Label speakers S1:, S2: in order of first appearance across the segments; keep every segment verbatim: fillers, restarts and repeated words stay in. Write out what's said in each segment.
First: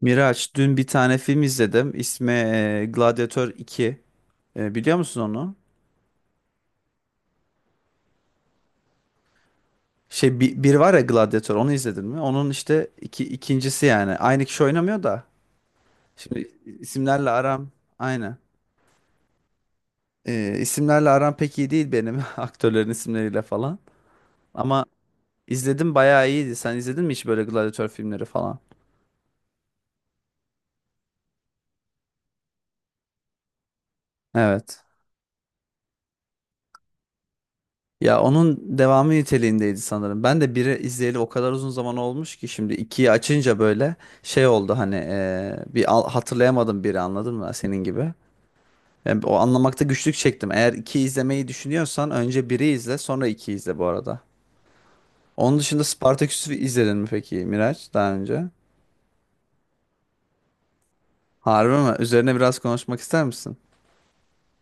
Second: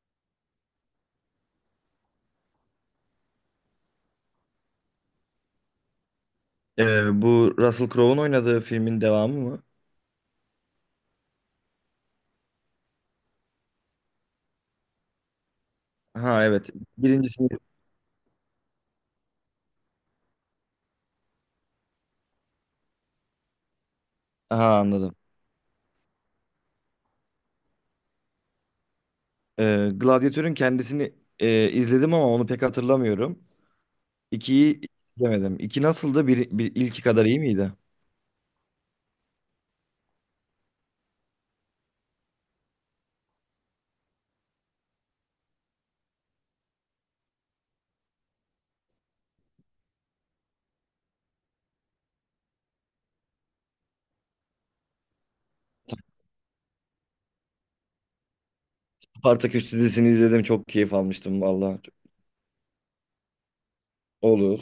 S1: Miraç, dün bir tane film izledim. İsmi e, Gladiator iki. E, biliyor musun onu?
S2: Ee, bu Russell Crowe'un oynadığı filmin devamı mı?
S1: Şey bir, bir var ya, Gladiator onu izledin mi? Onun işte iki, ikincisi yani. Aynı kişi oynamıyor da.
S2: Ha,
S1: Şimdi
S2: evet.
S1: isimlerle
S2: Birincisi.
S1: aram aynı. E, isimlerle aram pek iyi değil benim aktörlerin isimleriyle falan.
S2: Ha,
S1: Ama
S2: anladım.
S1: izledim, bayağı iyiydi. Sen izledin mi hiç böyle Gladiator filmleri falan?
S2: Ee, Gladiatör'ün kendisini e, izledim ama onu pek hatırlamıyorum. İkiyi
S1: Evet.
S2: izlemedim. İki nasıldı? Bir, bir, ilki kadar iyi miydi?
S1: Ya onun devamı niteliğindeydi sanırım. Ben de biri izleyeli o kadar uzun zaman olmuş ki şimdi ikiyi açınca böyle şey oldu hani, eee, bir al- hatırlayamadım biri, anladın mı, senin gibi. Ben o anlamakta güçlük çektim. Eğer iki izlemeyi düşünüyorsan önce biri izle sonra iki izle bu arada. Onun dışında Spartaküs'ü izledin mi peki Miraç daha önce?
S2: Spartaküs dizisini izledim. Çok keyif almıştım
S1: Harbi
S2: valla.
S1: mi? Üzerine biraz konuşmak ister misin?
S2: Olur.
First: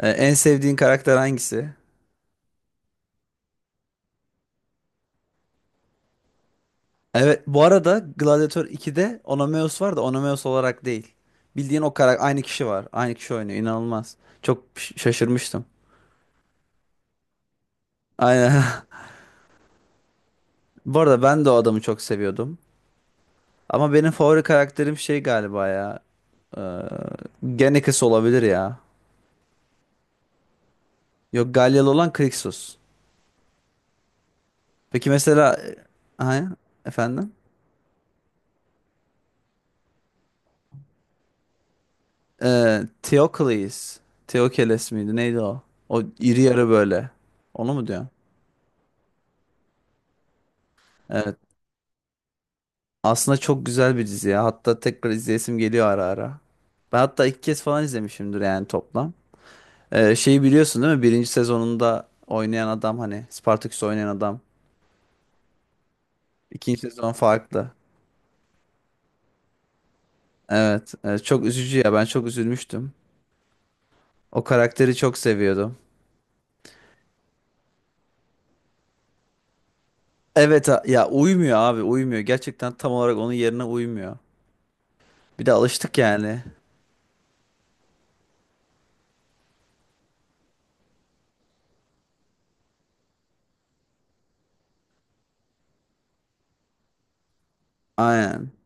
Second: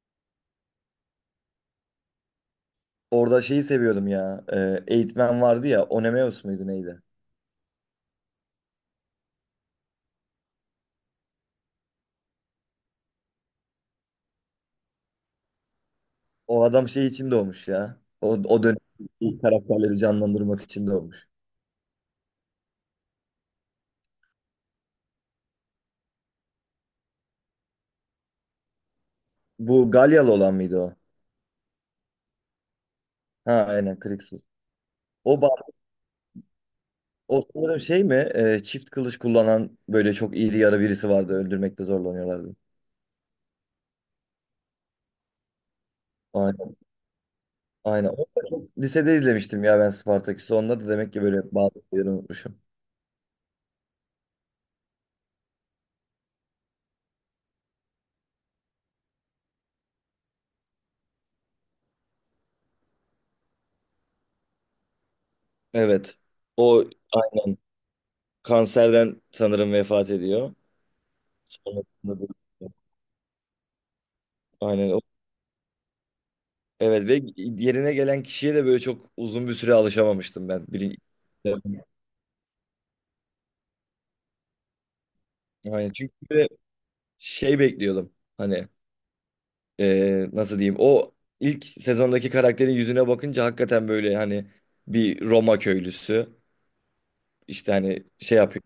S1: Ee, en sevdiğin karakter hangisi?
S2: Orada şeyi seviyordum ya. E, eğitmen vardı ya. Onemeus muydu, neydi?
S1: Evet, bu arada Gladiator ikide Onomeus var da Onomeus olarak değil. Bildiğin o karakter, aynı kişi var. Aynı kişi oynuyor. İnanılmaz. Çok ş- şaşırmıştım.
S2: O adam şey için doğmuş ya. O, o
S1: Aynen.
S2: dönem ilk karakterleri canlandırmak için
S1: Bu arada
S2: doğmuş.
S1: ben de o adamı çok seviyordum. Ama benim favori karakterim şey galiba ya. Ee, Genekis olabilir ya.
S2: Bu Galyalı olan mıydı o?
S1: Yok, Galyalı olan Krixus.
S2: Ha, aynen, Krixus.
S1: Peki
S2: O, ba-
S1: mesela, e, ha, efendim?
S2: O sanırım şey mi? E, çift kılıç kullanan böyle çok iri yarı birisi vardı. Öldürmekte zorlanıyorlardı.
S1: Ee, Theocles. Theocles miydi? Neydi o? O iri yarı
S2: Aynen.
S1: böyle. Onu mu diyorsun?
S2: Aynen. Onu da çok lisede izlemiştim ya ben Spartaküs'ü. Onda da demek ki böyle bazı şeyleri unutmuşum.
S1: Aslında çok güzel bir dizi ya. Hatta tekrar izleyesim geliyor ara ara. Ben hatta iki kez falan izlemişimdir yani toplam. Ee, şeyi biliyorsun değil mi? Birinci sezonunda oynayan adam, hani Spartaküs oynayan adam.
S2: Evet.
S1: İkinci
S2: O
S1: sezon
S2: aynen
S1: farklı.
S2: kanserden sanırım vefat ediyor.
S1: Evet. e, çok üzücü
S2: Sonrasında
S1: ya. Ben çok
S2: bu-
S1: üzülmüştüm. O
S2: Aynen.
S1: karakteri
S2: O
S1: çok seviyordum.
S2: Evet ve yerine gelen kişiye de böyle çok uzun bir süre alışamamıştım ben.
S1: Evet, a-
S2: Biri,
S1: ya uymuyor abi, uymuyor. Gerçekten tam olarak onun yerine uymuyor. Bir de
S2: yani
S1: alıştık
S2: çünkü
S1: yani.
S2: böyle şey bekliyordum. Hani eee, nasıl diyeyim? O ilk sezondaki karakterin yüzüne bakınca hakikaten böyle hani bir Roma köylüsü, işte hani şey
S1: Aynen.
S2: yapıyor.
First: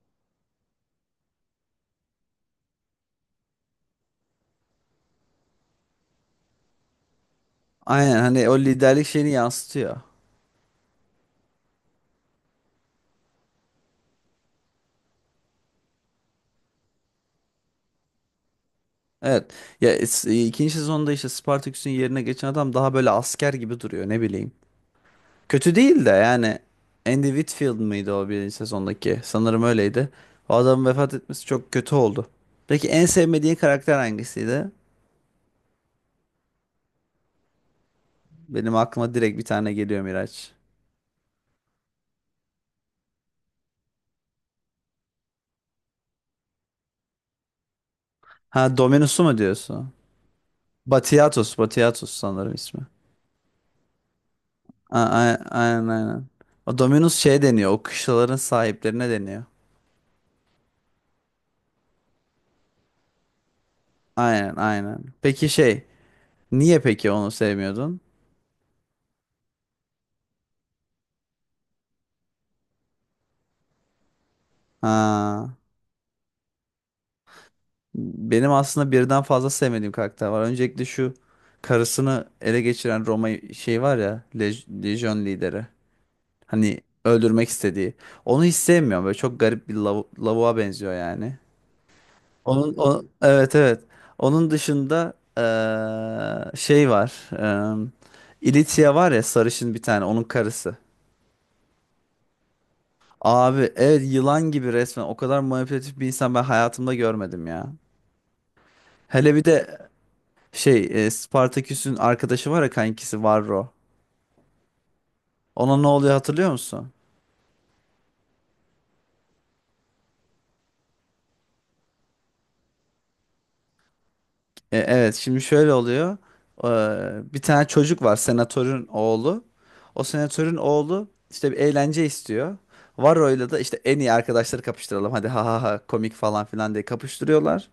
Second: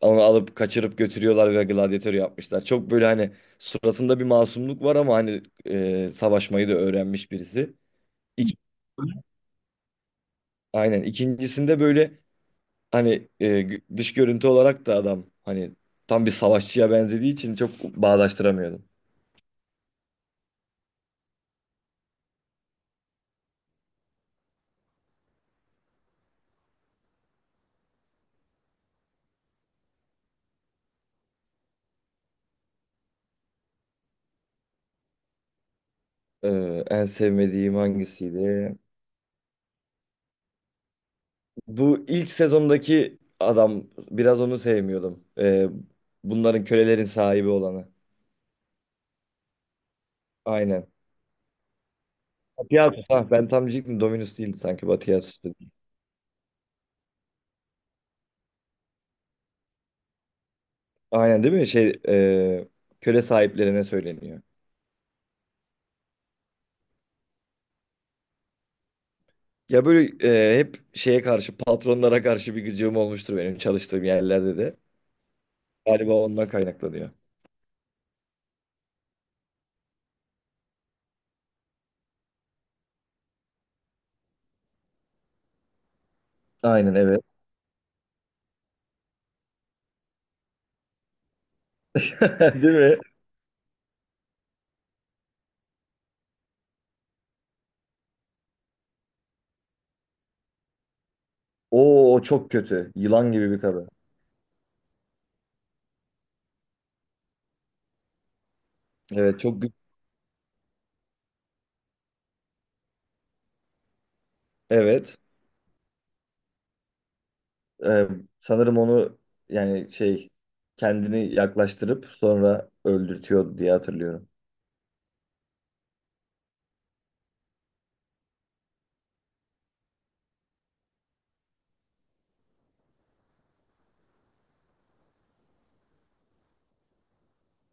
S2: Onu alıp kaçırıp götürüyorlar ve gladyatör yapmışlar. Çok böyle hani suratında bir masumluk var ama hani eee, savaşmayı da öğrenmiş birisi.
S1: Aynen, hani
S2: İk-
S1: o liderlik şeyini yansıtıyor.
S2: Aynen. İkincisinde böyle hani e, gü- dış görüntü olarak da adam hani tam bir savaşçıya benzediği için çok bağdaştıramıyordum.
S1: Evet. Ya es- e, ikinci sezonda işte Spartaküs'ün yerine geçen adam daha böyle asker gibi duruyor, ne bileyim. Kötü değil de yani, Andy Whitfield mıydı o birinci sezondaki? Sanırım öyleydi. O adamın vefat etmesi çok kötü oldu. Peki en sevmediğin karakter hangisiydi?
S2: Ee, en sevmediğim
S1: Benim
S2: hangisiydi?
S1: aklıma direkt bir tane geliyor Miraç.
S2: Bu ilk sezondaki adam, biraz onu sevmiyordum. Ee, bunların, kölelerin sahibi olanı.
S1: Ha, Dominus'u mu diyorsun?
S2: Aynen.
S1: Batiatus, Batiatus sanırım ismi.
S2: Batiatus, ha, ben tam diyecektim Dominus değildi sanki,
S1: A- a-
S2: Batiatus dedi.
S1: Aynen aynen. O Dominus şey deniyor, o kışlaların sahiplerine deniyor.
S2: Aynen değil mi? Şey, e, köle sahiplerine söyleniyor.
S1: Aynen aynen. Peki şey, niye peki onu sevmiyordun?
S2: Ya böyle e, hep şeye karşı, patronlara karşı bir gıcığım olmuştur benim çalıştığım yerlerde de.
S1: Ha.
S2: Galiba ondan kaynaklanıyor.
S1: Benim aslında birden fazla sevmediğim karakter var. Öncelikle şu karısını ele geçiren Roma şey var ya, Lej- Lejyon lideri. Hani
S2: Aynen, evet.
S1: öldürmek istediği. Onu hiç sevmiyorum. Böyle çok garip bir lav lavuğa benziyor yani. Onun,
S2: Değil mi?
S1: o- evet evet. Onun dışında eee, şey var. Eee İlitia var ya, sarışın bir tane, onun karısı.
S2: Oo, o çok kötü. Yılan gibi bir
S1: Abi
S2: kadın.
S1: evet, yılan gibi resmen. O kadar manipülatif bir insan ben hayatımda görmedim ya. Hele
S2: Evet,
S1: bir
S2: çok gü-
S1: de şey, e, Spartaküs'ün arkadaşı var ya, kankisi Varro.
S2: evet.
S1: Ona ne oluyor hatırlıyor musun?
S2: Ee, Sanırım onu, yani şey, kendini yaklaştırıp sonra öldürtüyor diye hatırlıyorum.
S1: E, evet, şimdi şöyle oluyor. Ee, bir tane çocuk var, senatörün oğlu. O senatörün oğlu işte bir eğlence istiyor. Varro'yla da işte en iyi arkadaşları kapıştıralım. Hadi ha ha ha komik falan filan diye kapıştırıyorlar.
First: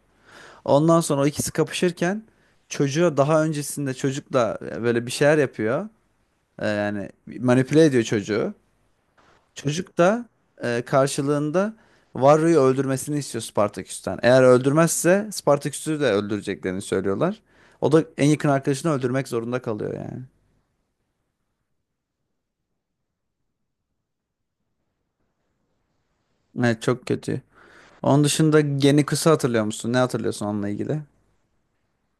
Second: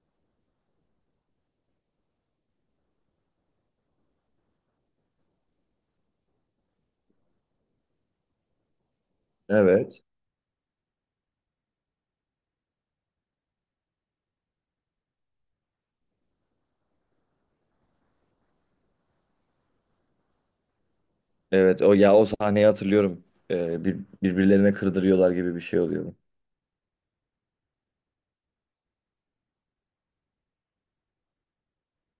S1: Ondan sonra o ikisi kapışırken çocuğa, daha öncesinde çocukla böyle bir şeyler yapıyor. Ee, yani manipüle ediyor çocuğu. Çocuk
S2: Evet.
S1: da e, karşılığında Varro'yu öldürmesini istiyor Spartaküs'ten. Eğer öldürmezse Spartaküs'ü de öldüreceklerini söylüyorlar. O da en yakın arkadaşını öldürmek zorunda kalıyor yani.
S2: Evet, o ya, o sahneyi hatırlıyorum. Ee, bir, Birbirlerine kırdırıyorlar gibi bir şey oluyor.
S1: Evet, çok kötü. Onun dışında Geniku'su, hatırlıyor musun? Ne hatırlıyorsun onunla ilgili?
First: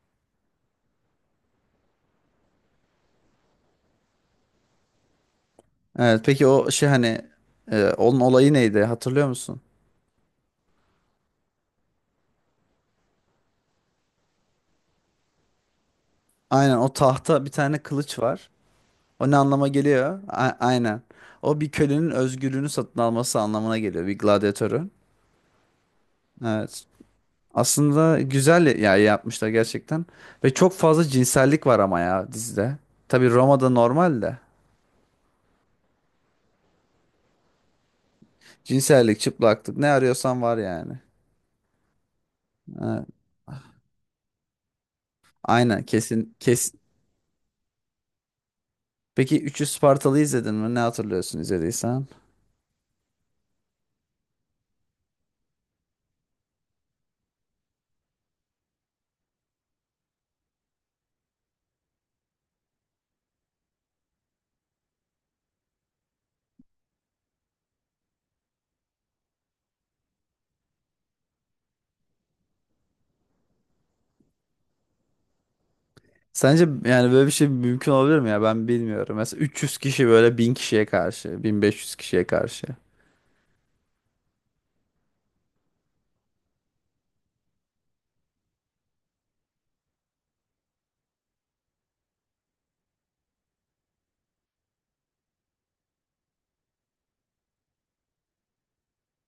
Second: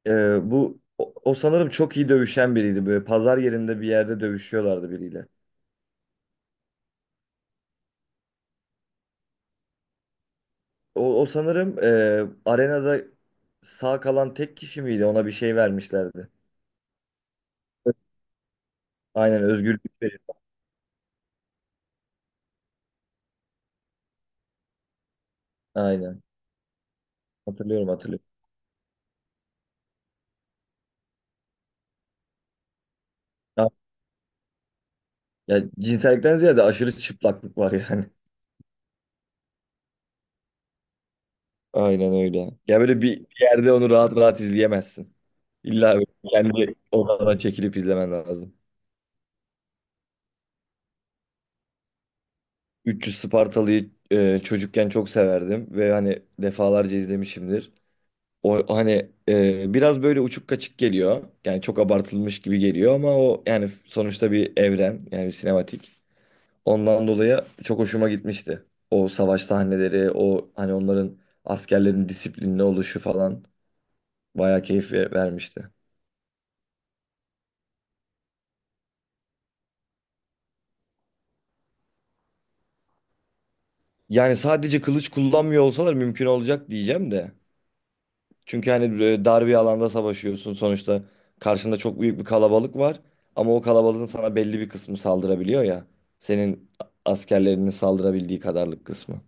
S2: Ee, bu o, o sanırım çok iyi dövüşen biriydi. Böyle pazar yerinde bir yerde dövüşüyorlardı biriyle.
S1: Evet peki, o şey hani, e, onun olayı neydi, hatırlıyor musun?
S2: O, o sanırım e, arenada sağ kalan tek kişi miydi? Ona bir şey vermişlerdi.
S1: Aynen, o tahta bir tane kılıç var. O ne
S2: Aynen,
S1: anlama
S2: özgürlük verir.
S1: geliyor? A- aynen. O bir kölenin özgürlüğünü satın alması anlamına geliyor, bir gladyatörün.
S2: Aynen.
S1: Evet.
S2: Hatırlıyorum,
S1: Aslında
S2: hatırlıyorum.
S1: güzel ya, yapmışlar gerçekten. Ve çok fazla cinsellik var ama ya dizide. Tabii
S2: Ya,
S1: Roma'da normal de.
S2: ya cinsellikten ziyade aşırı çıplaklık var yani.
S1: Cinsellik, çıplaklık, ne arıyorsan var yani.
S2: Aynen öyle. Ya böyle
S1: Ha,
S2: bir bir yerde onu rahat rahat izleyemezsin.
S1: aynen,
S2: İlla böyle
S1: kesin
S2: kendi
S1: kesin.
S2: odana çekilip izlemen lazım.
S1: Peki Üçü Spartalı izledin mi? Ne hatırlıyorsun izlediysen?
S2: üç yüz Spartalı'yı e, çocukken çok severdim ve hani defalarca izlemişimdir. O hani e, biraz böyle uçuk kaçık geliyor. Yani çok abartılmış gibi geliyor ama o yani sonuçta bir evren, yani bir sinematik. Ondan dolayı çok hoşuma gitmişti. O savaş sahneleri, o hani onların, askerlerin disiplinli oluşu falan bayağı keyif ver- vermişti.
S1: Sence yani böyle bir şey mümkün olabilir mi ya? Ben bilmiyorum. Mesela üç yüz kişi böyle bin kişiye karşı, bin beş yüz kişiye karşı.
S2: Yani sadece kılıç kullanmıyor olsalar mümkün olacak diyeceğim de. Çünkü hani böyle dar bir alanda savaşıyorsun sonuçta, karşında çok büyük bir kalabalık var ama o kalabalığın sana belli bir kısmı saldırabiliyor ya. Senin askerlerinin saldırabildiği kadarlık kısmı.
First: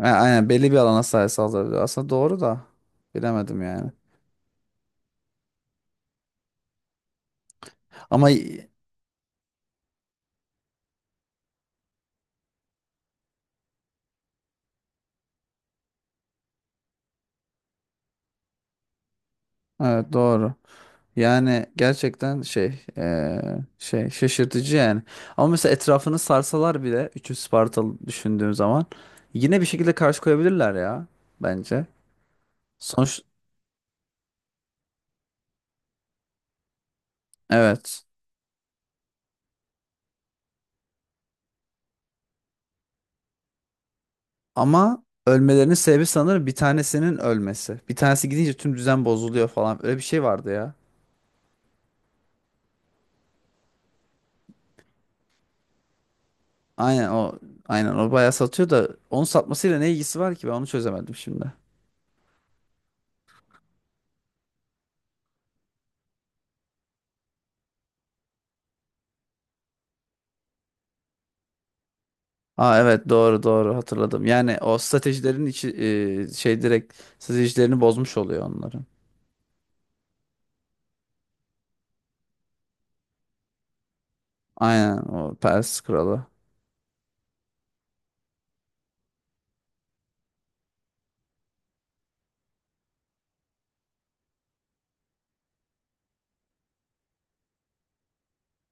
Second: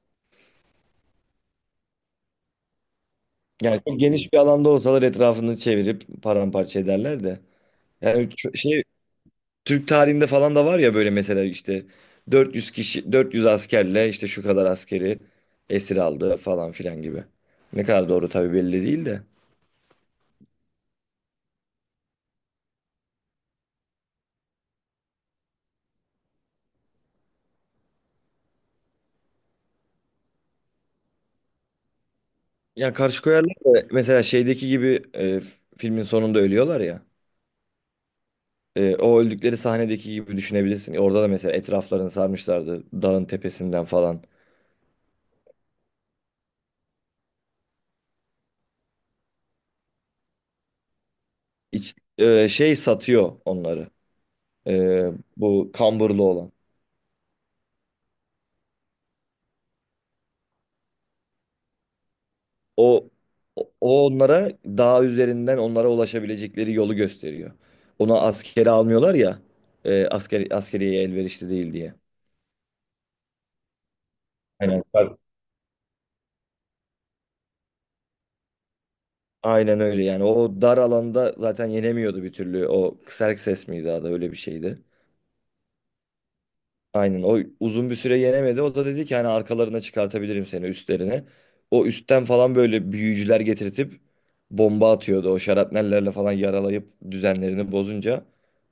S1: Ha, aynen, belli bir alana sahip saldırıyor. Aslında doğru da, bilemedim
S2: Yani
S1: yani.
S2: çok geniş bir alanda olsalar etrafını çevirip paramparça ederler de. Yani
S1: Ama
S2: ç-
S1: y-
S2: şey, Türk tarihinde falan da var ya böyle, mesela işte dört yüz kişi dört yüz askerle işte şu kadar askeri esir aldı falan filan gibi. Ne kadar doğru tabii belli değil de.
S1: evet, doğru. Yani gerçekten şey, eee, şey şaşırtıcı yani. Ama mesela etrafını sarsalar bile üç yüz Spartalı düşündüğüm zaman yine bir şekilde karşı koyabilirler ya, bence.
S2: Ya
S1: Sonuç,
S2: karşı koyarlar da mesela şeydeki gibi, e, filmin sonunda ölüyorlar ya.
S1: evet.
S2: E, o öldükleri sahnedeki gibi düşünebilirsin. Orada da mesela etraflarını sarmışlardı dağın tepesinden falan.
S1: Ama ölmelerinin sebebi sanırım bir tanesinin ölmesi. Bir tanesi gidince tüm düzen bozuluyor falan. Öyle bir şey vardı ya.
S2: İç, e, şey satıyor onları. E, Bu kamburlu olan.
S1: Aynen o. Aynen o bayağı satıyor da, onun satmasıyla ne ilgisi var ki, ben onu çözemedim şimdi.
S2: O, o o onlara dağ üzerinden onlara ulaşabilecekleri yolu gösteriyor. Ona askeri almıyorlar ya. E, asker, askeriye elverişli değil diye.
S1: Aa, evet, doğru doğru, hatırladım. Yani o
S2: Aynen. Tabii.
S1: stratejilerin içi, e, şey, direkt stratejilerini bozmuş oluyor onların.
S2: Aynen öyle yani. O dar alanda zaten yenemiyordu bir türlü. O Xerxes miydi adı, öyle bir şeydi.
S1: Aynen, o Pers Kralı.
S2: Aynen, o uzun bir süre yenemedi. O da dedi ki hani arkalarına çıkartabilirim seni, üstlerine. O üstten falan böyle büyücüler getirtip bomba atıyordu. O şarapnellerle falan yaralayıp düzenlerini bozunca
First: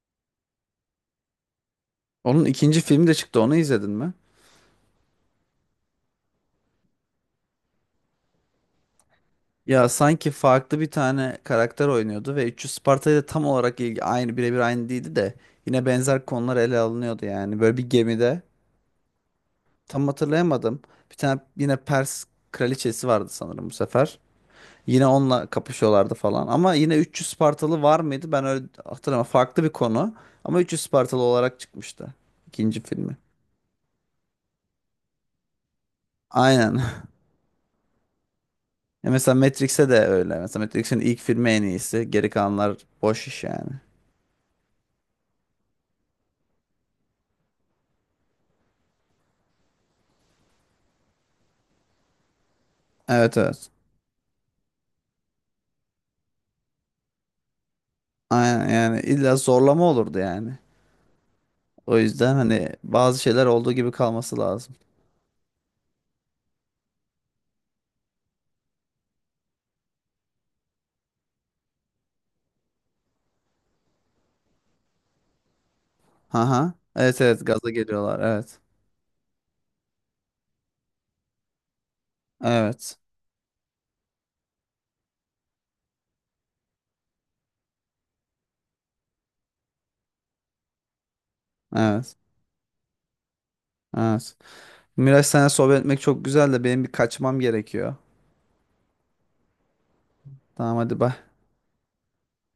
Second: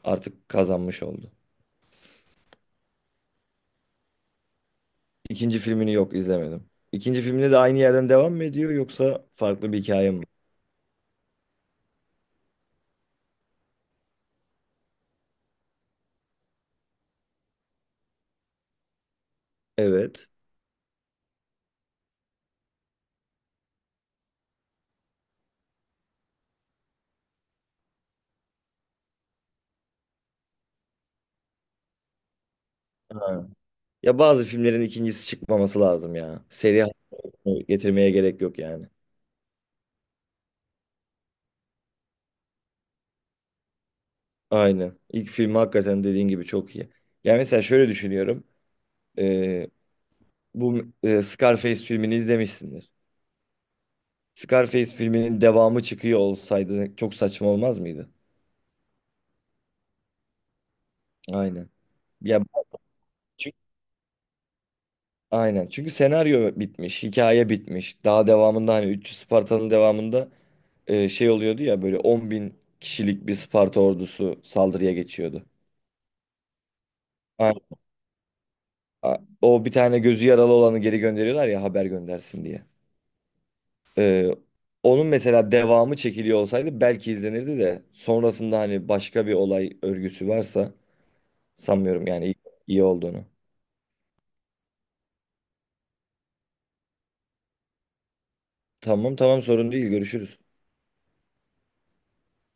S2: artık kazanmış oldu.
S1: Onun ikinci filmi de çıktı, onu izledin mi?
S2: İkinci filmini, yok, izlemedim. İkinci filminde de aynı yerden devam mı ediyor yoksa farklı bir
S1: Ya
S2: hikaye mi?
S1: sanki farklı bir tane karakter oynuyordu ve üç yüz Sparta'yı da tam olarak ilgi, aynı, birebir aynı değildi de yine benzer konular ele alınıyordu yani. Böyle bir gemide, tam
S2: Evet.
S1: hatırlayamadım. Bir tane yine Pers kraliçesi vardı sanırım bu sefer. Yine onunla kapışıyorlardı falan. Ama yine üç yüz Spartalı var mıydı? Ben öyle hatırlamıyorum. Farklı bir konu. Ama üç yüz Spartalı olarak çıkmıştı ikinci filmi.
S2: Ha. Ya bazı filmlerin ikincisi çıkmaması lazım ya. Seri
S1: Aynen.
S2: haline getirmeye gerek yok yani.
S1: Ya mesela Matrix'e de öyle. Mesela Matrix'in ilk filmi en iyisi. Geri kalanlar boş iş yani.
S2: Aynen. İlk film hakikaten dediğin gibi çok iyi. Yani mesela şöyle düşünüyorum. Ee, Bu e, Scarface filmini izlemişsindir.
S1: Evet evet.
S2: Scarface filminin devamı çıkıyor olsaydı çok saçma olmaz mıydı?
S1: Aynen, yani illa zorlama olurdu yani.
S2: Aynen.
S1: O yüzden
S2: Ya
S1: hani bazı şeyler
S2: çünkü,
S1: olduğu gibi kalması lazım.
S2: aynen. Çünkü senaryo bitmiş, hikaye bitmiş. Daha devamında hani, üç yüz Spartalı'nın devamında e, şey oluyordu ya, böyle on bin kişilik bir Sparta ordusu saldırıya geçiyordu.
S1: Haha. Evet evet,
S2: A-
S1: gaza geliyorlar. Evet.
S2: a- O bir tane gözü yaralı olanı geri gönderiyorlar ya haber göndersin diye.
S1: Evet.
S2: Ee, Onun mesela devamı çekiliyor olsaydı belki izlenirdi de sonrasında hani başka bir olay örgüsü varsa sanmıyorum
S1: Evet.
S2: yani iyi, iyi olduğunu.
S1: Evet. Miraç, seninle sohbet etmek çok güzel de benim bir kaçmam gerekiyor.
S2: Tamam, tamam, sorun değil, görüşürüz.
S1: Tamam, hadi bay.